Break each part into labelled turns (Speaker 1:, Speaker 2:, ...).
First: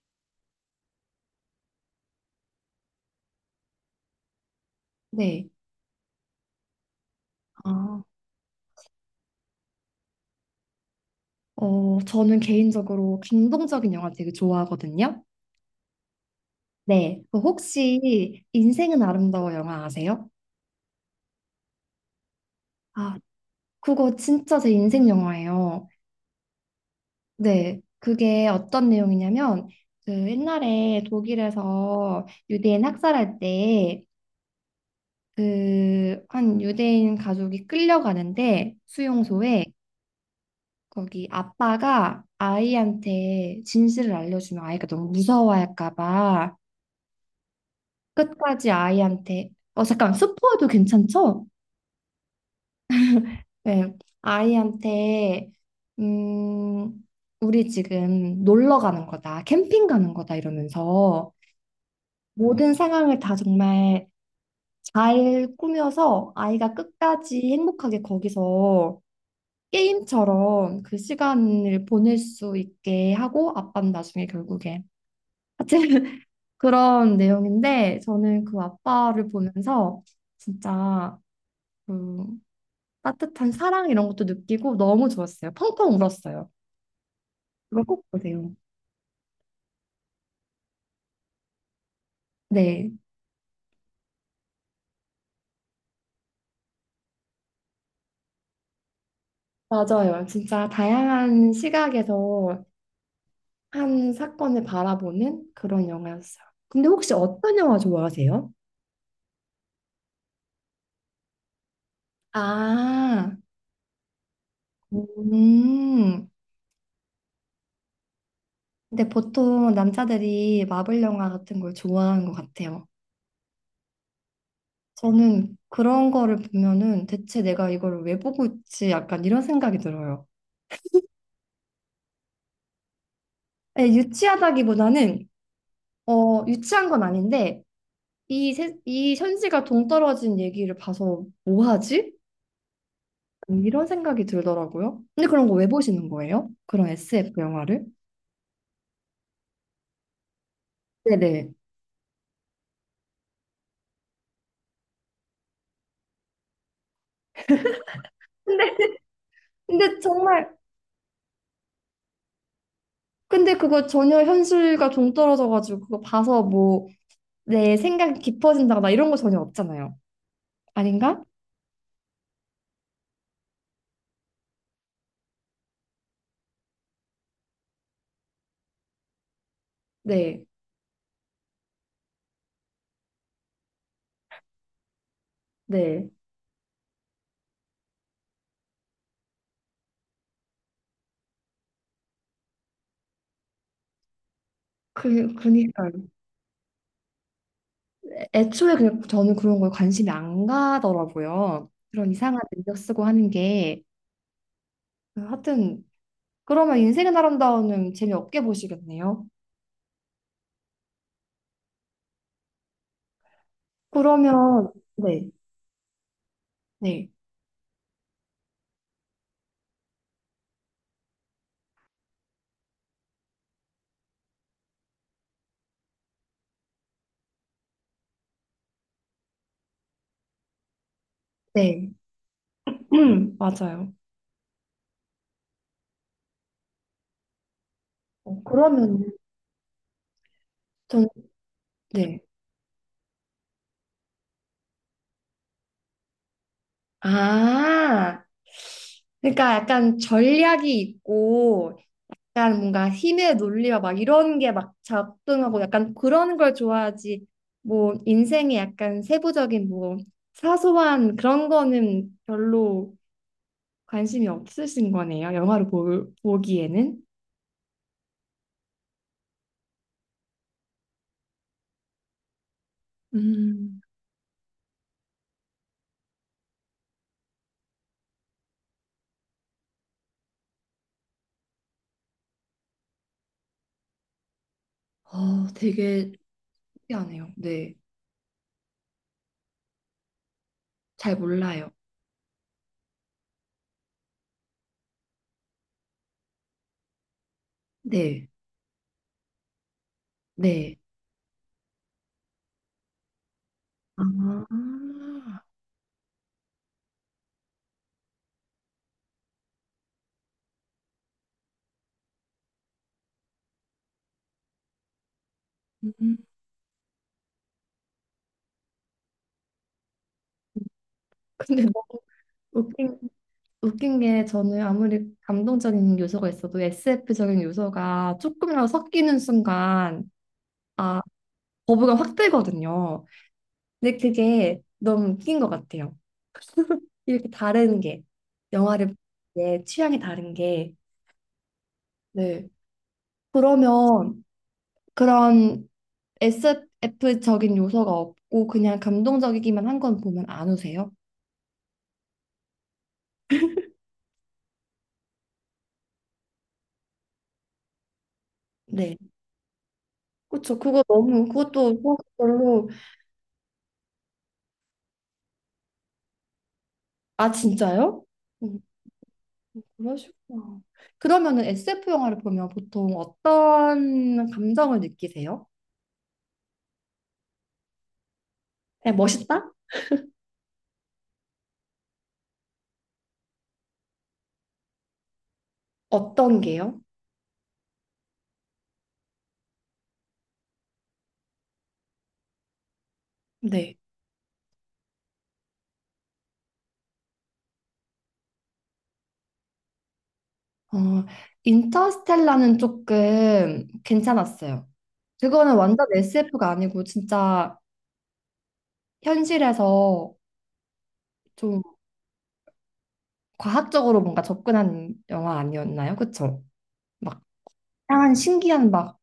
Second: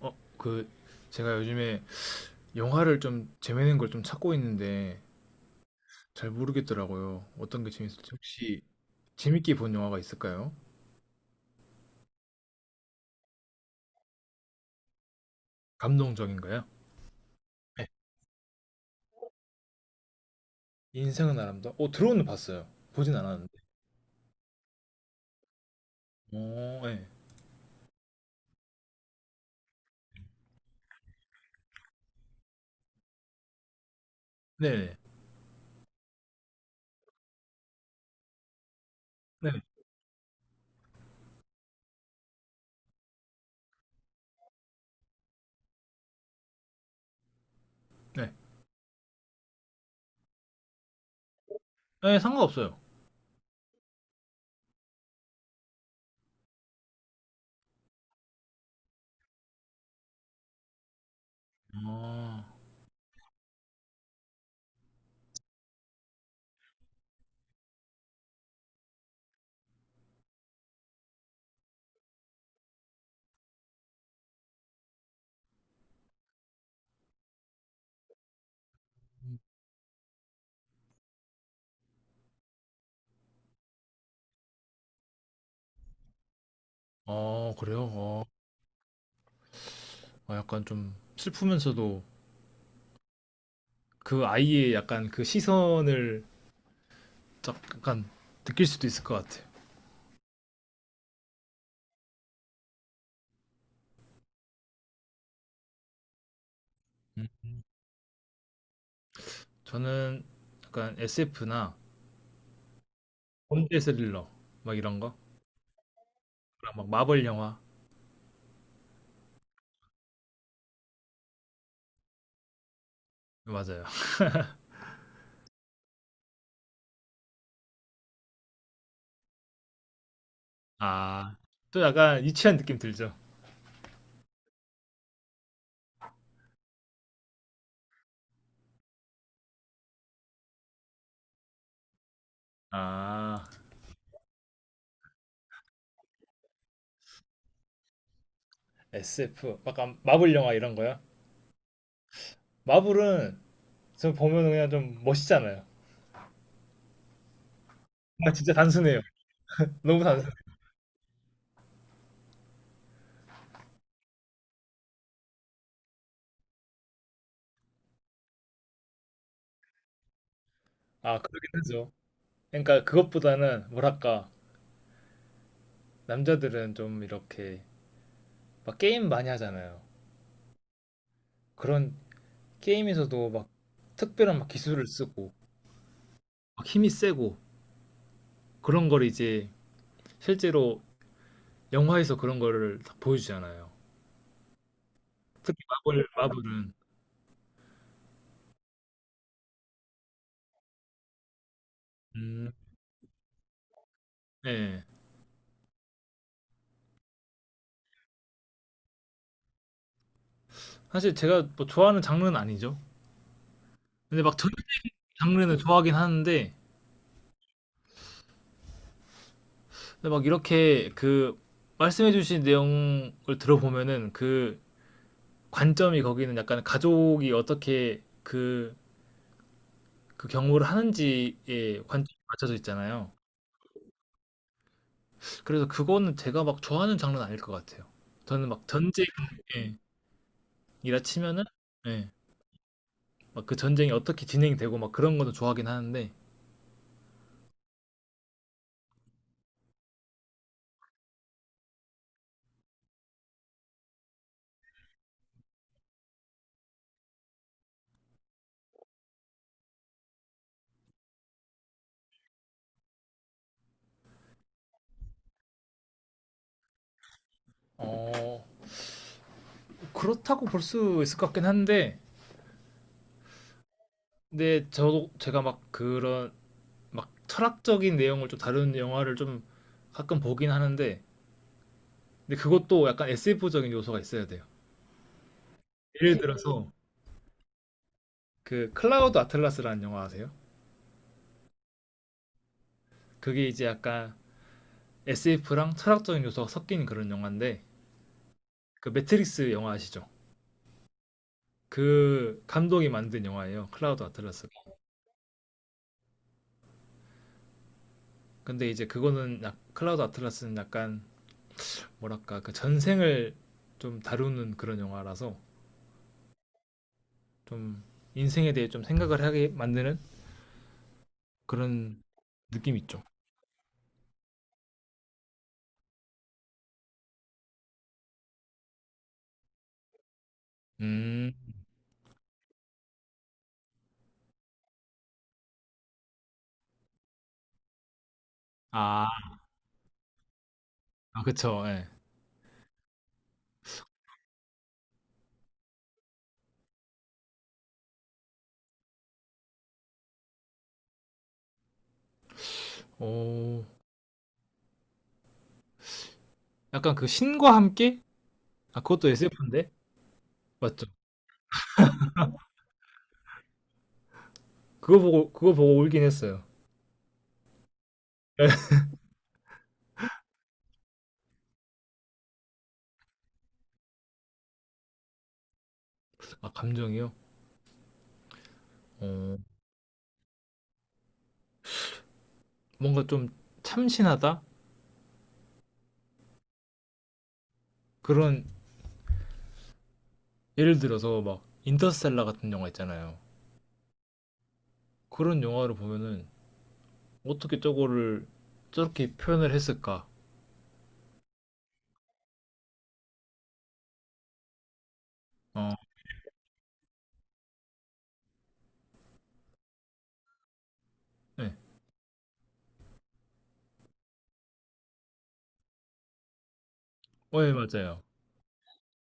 Speaker 1: 어 그 제가 요즘에 영화를 좀 재밌는 걸 좀 찾고 있는데
Speaker 2: 네.
Speaker 1: 잘 모르겠더라고요. 어떤 게
Speaker 2: 아,
Speaker 1: 재밌을지 혹시 재밌게 본 영화가 있을까요?
Speaker 2: 저는 개인적으로 감동적인 영화 되게 좋아하거든요.
Speaker 1: 감동적인가요?
Speaker 2: 네. 그
Speaker 1: 네.
Speaker 2: 혹시 인생은 아름다워 영화 아세요?
Speaker 1: 드론은 봤어요. 보진
Speaker 2: 아,
Speaker 1: 않았는데.
Speaker 2: 그거 진짜 제 인생 영화예요.
Speaker 1: 어, 네.
Speaker 2: 네. 그게 어떤 내용이냐면, 그 옛날에 독일에서 유대인 학살할 때,
Speaker 1: 네네.
Speaker 2: 그, 한 유대인 가족이 끌려가는데,
Speaker 1: 네네.
Speaker 2: 수용소에, 거기 아빠가 아이한테 진실을 알려주면 아이가 너무 무서워할까 봐,
Speaker 1: 네.
Speaker 2: 끝까지 아이한테 잠깐 스포해도 괜찮죠?
Speaker 1: 네, 상관없어요.
Speaker 2: 네. 아이한테 음 우리 지금 놀러 가는 거다 캠핑 가는 거다 이러면서
Speaker 1: 아,
Speaker 2: 모든 상황을 다 정말 잘 꾸며서 아이가 끝까지 행복하게 거기서 게임처럼 그 시간을 보낼 수 있게 하고 아빠는 나중에 결국에 하여튼 그런 내용인데 저는 그 아빠를 보면서 진짜 그 따뜻한 사랑 이런 것도 느끼고 너무 좋았어요. 펑펑 울었어요.
Speaker 1: 아,
Speaker 2: 그거
Speaker 1: 그래요?
Speaker 2: 꼭
Speaker 1: 어,
Speaker 2: 보세요.
Speaker 1: 아, 약간 좀 슬프면서도
Speaker 2: 네,
Speaker 1: 그 아이의 약간 그 시선을 약간 느낄 수도 있을 것 같아요.
Speaker 2: 맞아요. 진짜 다양한 시각에서 한 사건을 바라보는 그런 영화였어요. 근데 혹시
Speaker 1: 음.
Speaker 2: 어떤 영화 좋아하세요?
Speaker 1: 저는 약간 SF나
Speaker 2: 아,
Speaker 1: 범죄 스릴러 막 이런 거.
Speaker 2: 음.
Speaker 1: 그런 막 마블 영화.
Speaker 2: 근데 보통 남자들이 마블 영화 같은 걸 좋아하는 것 같아요.
Speaker 1: 맞아요.
Speaker 2: 저는 그런 거를 보면은 대체 내가 이걸 왜 보고 있지? 약간 이런 생각이 들어요.
Speaker 1: 아. 또 약간 유치한 느낌 들죠.
Speaker 2: 예, 유치하다기보다는, 유치한 건 아닌데, 이 현지가 동떨어진 얘기를 봐서 뭐 하지?
Speaker 1: 아.
Speaker 2: 이런 생각이 들더라고요. 근데 그런 거 왜 보시는 거예요? 그런 SF 영화를?
Speaker 1: SF 약간 마블 영화 이런 거요?
Speaker 2: 네네.
Speaker 1: 마블은 저 보면 그냥 좀 멋있잖아요. 뭔가 진짜
Speaker 2: 근데,
Speaker 1: 단순해요.
Speaker 2: 근데
Speaker 1: 너무 단순.
Speaker 2: 정말, 근데 그거 전혀 현실과 동떨어져가지고 그거 봐서 뭐 내 생각이 깊어진다거나 이런 거 전혀 없잖아요.
Speaker 1: 아,
Speaker 2: 아닌가?
Speaker 1: 그러긴 하죠. 그러니까 그것보다는 뭐랄까 남자들은 좀 이렇게 막 게임 많이 하잖아요.
Speaker 2: 네,
Speaker 1: 그런 게임에서도 막 특별한 막 기술을 쓰고
Speaker 2: 네.
Speaker 1: 막 힘이 세고 그런 걸 이제 실제로 영화에서 그런 거를 다 보여주잖아요.
Speaker 2: 그,
Speaker 1: 특히
Speaker 2: 그니까요.
Speaker 1: 마블은
Speaker 2: 애초에 그냥 저는 그런 거에 관심이 안 가더라고요. 그런 이상한
Speaker 1: 음,
Speaker 2: 능력 쓰고 하는 게.
Speaker 1: 네.
Speaker 2: 하여튼 그러면 인생은 아름다워는 재미없게 보시겠네요.
Speaker 1: 사실 제가 뭐 좋아하는 장르는 아니죠. 근데
Speaker 2: 그러면
Speaker 1: 막 전쟁
Speaker 2: 네,
Speaker 1: 장르는 좋아하긴 하는데
Speaker 2: 네,
Speaker 1: 근데 막 이렇게 그 말씀해주신 내용을 들어보면은 그 관점이 거기는 약간 가족이 어떻게 그 경우를 하는지에
Speaker 2: 네,
Speaker 1: 관점이 맞춰져 있잖아요.
Speaker 2: 맞아요.
Speaker 1: 그래서 그거는 제가 막 좋아하는 장르는 아닐 것 같아요. 저는 막
Speaker 2: 그러면
Speaker 1: 전쟁이라
Speaker 2: 저는
Speaker 1: 치면은 예,
Speaker 2: 네.
Speaker 1: 막그 전쟁이 어떻게 진행되고 막 그런 것도 좋아하긴 하는데
Speaker 2: 아, 그러니까 약간 전략이 있고, 약간 뭔가 힘의 논리와 막 이런 게 막 작동하고 약간 그런 걸 좋아하지. 뭐 인생의 약간 세부적인 뭐 사소한 그런 거는 별로 관심이 없으신 거네요. 영화를 볼, 보기에는.
Speaker 1: 어, 그렇다고 볼 수 있을 것 같긴 한데
Speaker 2: 음,
Speaker 1: 근데 저도 제가 막 그런 막 철학적인 내용을 좀 다루는 영화를 좀 가끔 보긴 하는데 근데 그것도 약간 SF적인 요소가 있어야 돼요.
Speaker 2: 되게
Speaker 1: 예를 들어서
Speaker 2: 특이하네요. 네.
Speaker 1: 그 클라우드 아틀라스라는 영화 아세요?
Speaker 2: 잘 몰라요.
Speaker 1: 그게 이제 약간 SF랑 철학적인 요소가 섞인 그런 영화인데
Speaker 2: 네.
Speaker 1: 그 매트릭스 영화 아시죠?
Speaker 2: 네.
Speaker 1: 그 감독이 만든 영화예요. 클라우드
Speaker 2: 아,
Speaker 1: 아틀라스가. 근데 이제 그거는 약 클라우드 아틀라스는 약간 뭐랄까 그 전생을 좀 다루는 그런 영화라서
Speaker 2: 음.
Speaker 1: 좀 인생에 대해 좀 생각을 하게 만드는
Speaker 2: 근데 너무
Speaker 1: 그런 느낌이
Speaker 2: 웃긴,
Speaker 1: 있죠.
Speaker 2: 웃긴 게 저는 아무리 감동적인 요소가 있어도 SF적인 요소가 조금이라도 섞이는 순간 아,
Speaker 1: 음.
Speaker 2: 거부감 확 들거든요. 근데 그게 너무 웃긴 것 같아요. 이렇게 다른 게 영화를
Speaker 1: 아,
Speaker 2: 보는 게 취향이 다른 게
Speaker 1: 아 그쵸. 예.
Speaker 2: 네. 그러면 그런 SF적인 요소가 없고 그냥 감동적이기만 한 건 보면 안 우세요?
Speaker 1: 오. 약간 그 신과 함께? 아,
Speaker 2: 네.
Speaker 1: 그것도 SF인데?
Speaker 2: 그쵸. 그거
Speaker 1: 맞죠?
Speaker 2: 너무, 그것도 별로,
Speaker 1: 그거 보고 울긴 했어요.
Speaker 2: 아, 진짜요? 음, 그러시구나. 그러면은 SF 영화를 보면 보통 어떤 감정을 느끼세요?
Speaker 1: 아, 감정이요?
Speaker 2: 그냥
Speaker 1: 어.
Speaker 2: 멋있다?
Speaker 1: 뭔가 좀 참신하다?
Speaker 2: 어떤 게요?
Speaker 1: 그런 예를 들어서 막 인터스텔라 같은 영화 있잖아요.
Speaker 2: 네.
Speaker 1: 그런 영화를 보면은 어떻게 저거를 저렇게 표현을 했을까?
Speaker 2: 어, 인터스텔라는 조금 괜찮았어요. 그거는
Speaker 1: 어.
Speaker 2: 완전 SF가 아니고 진짜 현실에서
Speaker 1: 네
Speaker 2: 좀 과학적으로 뭔가 접근한 영화 아니었나요? 그쵸? 막
Speaker 1: 어, 예, 맞아요.
Speaker 2: 다양한 신기한 막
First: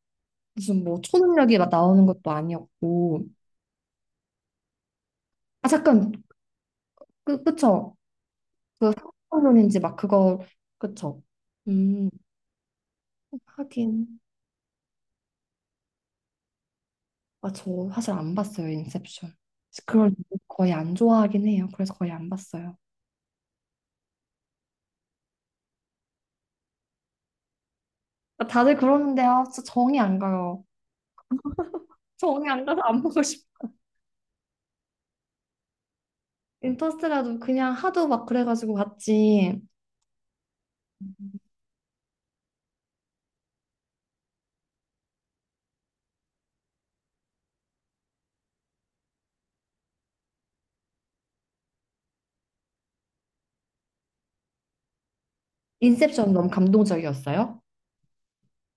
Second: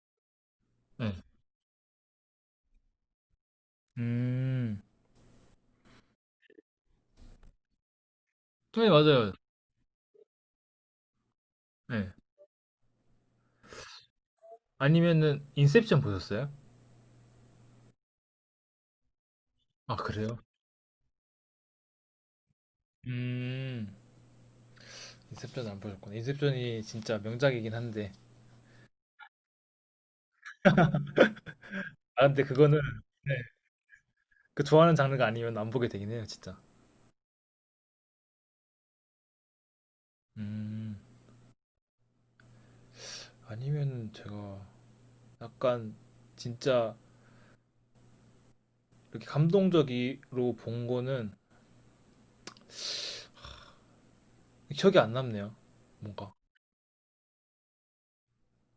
Speaker 2: 무슨 뭐
Speaker 1: 예.
Speaker 2: 초능력이 막 나오는 것도 아니었고
Speaker 1: 음.
Speaker 2: 아 잠깐 그쵸
Speaker 1: 네,
Speaker 2: 그
Speaker 1: 맞아요.
Speaker 2: 상상론인지 막 그거 그쵸 음
Speaker 1: 네
Speaker 2: 하긴
Speaker 1: 아니면은 인셉션 보셨어요?
Speaker 2: 아 저 사실 안 봤어요 인셉션
Speaker 1: 아,
Speaker 2: 그걸
Speaker 1: 그래요?
Speaker 2: 거의 안 좋아하긴 해요 그래서 거의 안 봤어요
Speaker 1: 음, 인셉션 안 보셨구나. 인셉션이 진짜 명작이긴 한데.
Speaker 2: 아, 다들 그러는데 진짜 정이 안 가요
Speaker 1: 아, 근데
Speaker 2: 정이 안
Speaker 1: 그거는,
Speaker 2: 가서 안 보고
Speaker 1: 네,
Speaker 2: 싶어
Speaker 1: 그 좋아하는 장르가 아니면 안 보게 되긴 해요, 진짜.
Speaker 2: 인터스텔라도 그냥 하도 막 그래가지고 봤지
Speaker 1: 음, 아니면 제가 약간 진짜 이렇게 감동적으로 본 거는 기억이 안 남네요.
Speaker 2: 인셉션
Speaker 1: 뭔가.
Speaker 2: 너무 감동적이었어요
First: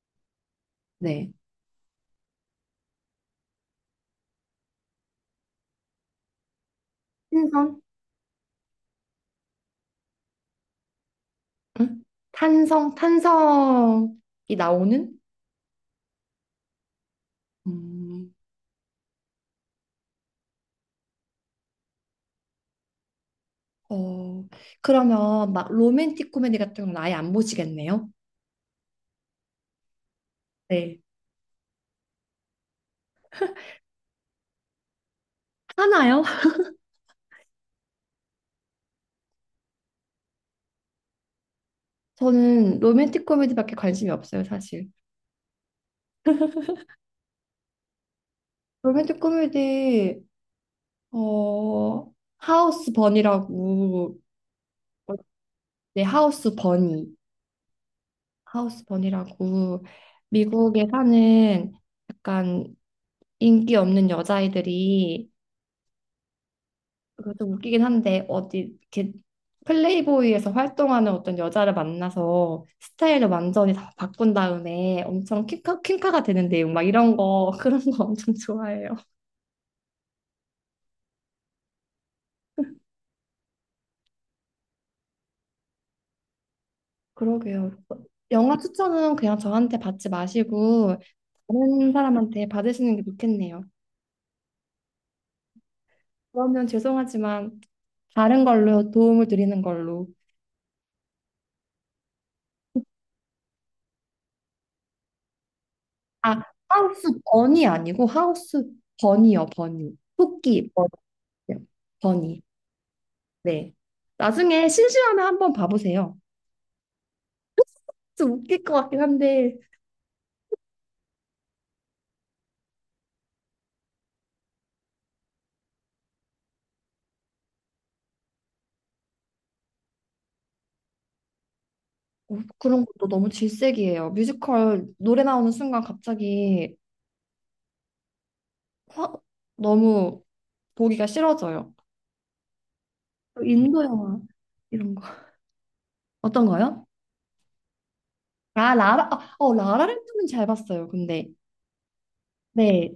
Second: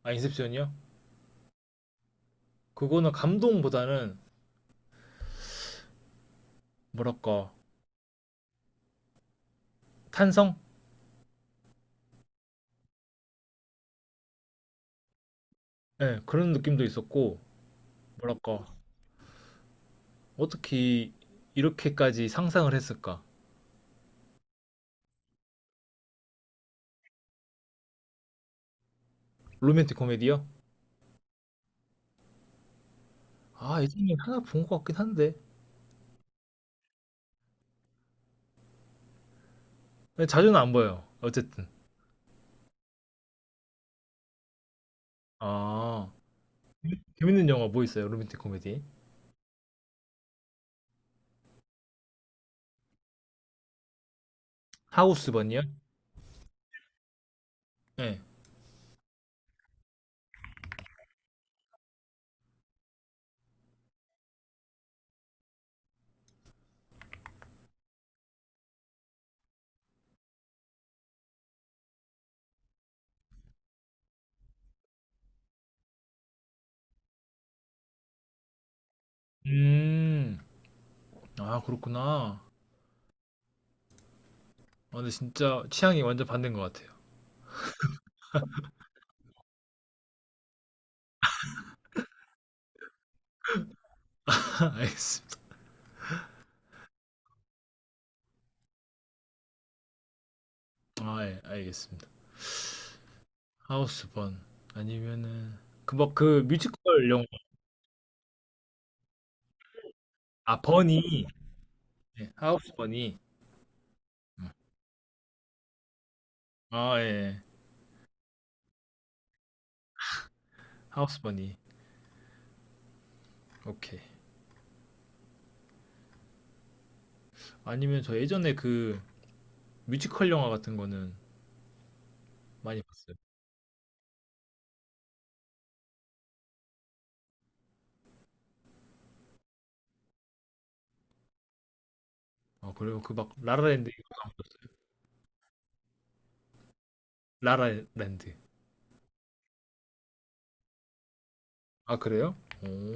Speaker 1: 아, 인셉션이요?
Speaker 2: 네
Speaker 1: 그거는 감동보다는 뭐랄까,
Speaker 2: 탄성
Speaker 1: 탄성?
Speaker 2: 응? 탄성이 나오는
Speaker 1: 네, 그런 느낌도 있었고,
Speaker 2: 음.
Speaker 1: 뭐랄까, 어떻게 이렇게까지 상상을 했을까?
Speaker 2: 어, 그러면 막 로맨틱 코미디 같은 건 아예 안 보시겠네요?
Speaker 1: 로맨틱 코미디요?
Speaker 2: 네.
Speaker 1: 아, 예전에 하나 본 것 같긴 한데.
Speaker 2: 하나요?
Speaker 1: 근데 자주는 안 봐요. 어쨌든.
Speaker 2: 저는 로맨틱 코미디밖에 관심이 없어요, 사실.
Speaker 1: 아, 재밌는 영화 뭐 있어요? 로맨틱 코미디.
Speaker 2: 로맨틱 코미디, 어, 하우스 버니라고,
Speaker 1: 하우스번이요?
Speaker 2: 네, 하우스 버니.
Speaker 1: 네.
Speaker 2: 하우스 버니라고, 미국에 사는 약간 인기 없는 여자아이들이 그거 좀 웃기긴 한데 어디 이렇게 플레이보이에서 활동하는 어떤 여자를 만나서 스타일을 완전히 다 바꾼 다음에 엄청 퀸카, 퀸카가 되는 내용 막 이런 거 그런 거 엄청 좋아해요.
Speaker 1: 음, 아, 그렇구나. 아, 근데 진짜 취향이 완전 반대인 것 같아요.
Speaker 2: 그러게요. 영화 추천은 그냥 저한테 받지 마시고 다른 사람한테 받으시는 게 좋겠네요.
Speaker 1: 알겠습니다.
Speaker 2: 그러면 죄송하지만 다른 걸로 도움을 드리는 걸로.
Speaker 1: 아, 예, 알겠습니다. 하우스번. 아니면은, 그, 뭐,
Speaker 2: 아,
Speaker 1: 그
Speaker 2: 하우스
Speaker 1: 뮤지컬 영화.
Speaker 2: 버니 아니고 하우스 버니요, 버니.
Speaker 1: 아,
Speaker 2: 토끼 버니요,
Speaker 1: 버니. 네,
Speaker 2: 버니.
Speaker 1: 하우스번이.
Speaker 2: 네.
Speaker 1: 음.
Speaker 2: 나중에 심심하면 한번 봐보세요.
Speaker 1: 아, 예.
Speaker 2: 좀 웃길 것 같긴 한데
Speaker 1: 하우스번이. 오케이. 아니면 저 예전에 그 뮤지컬 영화 같은 거는 많이
Speaker 2: 그런 것도
Speaker 1: 봤어요.
Speaker 2: 너무 질색이에요. 뮤지컬 노래 나오는 순간 갑자기 화, 너무 보기가 싫어져요.
Speaker 1: 아, 그래요? 그 막
Speaker 2: 인도
Speaker 1: 라라랜드 이거
Speaker 2: 영화
Speaker 1: 안 보셨어요?
Speaker 2: 이런 거 어떤 거요?
Speaker 1: 라라랜드.
Speaker 2: 아 라라 아, 어 라라랜드는 잘 봤어요. 근데
Speaker 1: 아, 그래요?
Speaker 2: 네
Speaker 1: 오.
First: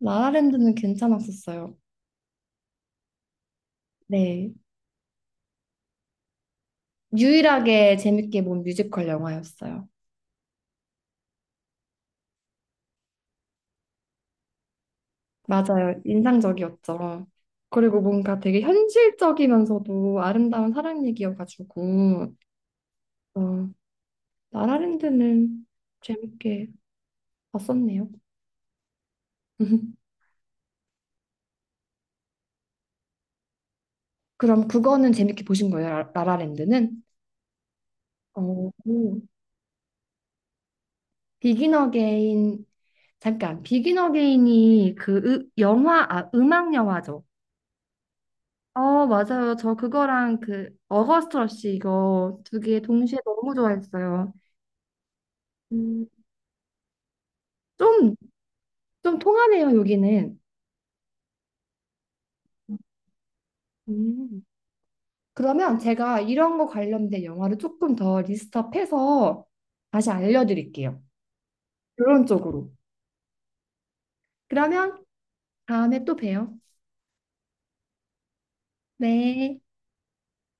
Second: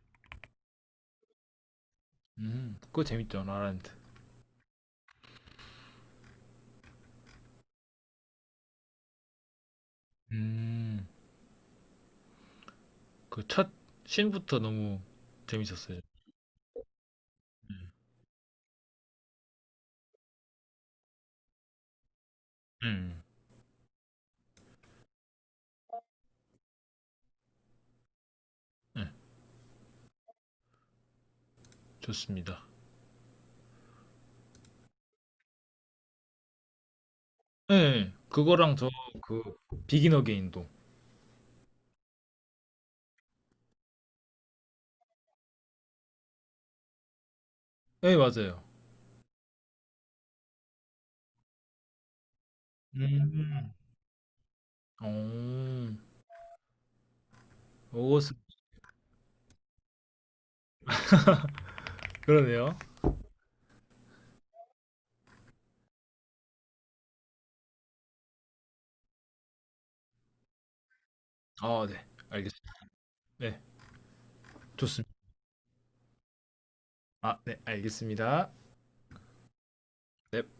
Speaker 2: 라라랜드는 괜찮았었어요.
Speaker 1: 그거 재밌죠, 라라랜드.
Speaker 2: 네 유일하게 재밌게 본 뮤지컬 영화였어요.
Speaker 1: 음, 그 첫 씬부터 너무
Speaker 2: 맞아요.
Speaker 1: 재밌었어요.
Speaker 2: 인상적이었죠. 그리고 뭔가 되게 현실적이면서도 아름다운 사랑 얘기여가지고,
Speaker 1: 음,
Speaker 2: 어, 라라랜드는 재밌게 봤었네요.
Speaker 1: 네, 좋습니다.
Speaker 2: 그럼 그거는 재밌게 보신 거예요, 라- 라라랜드는?
Speaker 1: 예, 예,
Speaker 2: 어,
Speaker 1: 그거랑 저
Speaker 2: 오.
Speaker 1: 그 비긴 어게인도.
Speaker 2: 비긴 어게인, 잠깐, 비긴 어게인이 아, 음악 영화죠.
Speaker 1: 예, 맞아요.
Speaker 2: 어, 맞아요. 저 그거랑 그 어거스트 러쉬 이거 두 개 동시에 너무
Speaker 1: 음,
Speaker 2: 좋아했어요. 음,
Speaker 1: 오,
Speaker 2: 좀,
Speaker 1: 오스.
Speaker 2: 좀 통하네요, 여기는.
Speaker 1: 그러네요.
Speaker 2: 음. 그러면 제가 이런 거 관련된 영화를 조금 더 리스트업해서 다시 알려드릴게요.
Speaker 1: 아, 네,
Speaker 2: 이런
Speaker 1: 알겠습니다.
Speaker 2: 쪽으로.
Speaker 1: 네,
Speaker 2: 그러면
Speaker 1: 좋습니다.
Speaker 2: 다음에 또 봬요.
Speaker 1: 아, 네, 알겠습니다.
Speaker 2: 네.
Speaker 1: 네.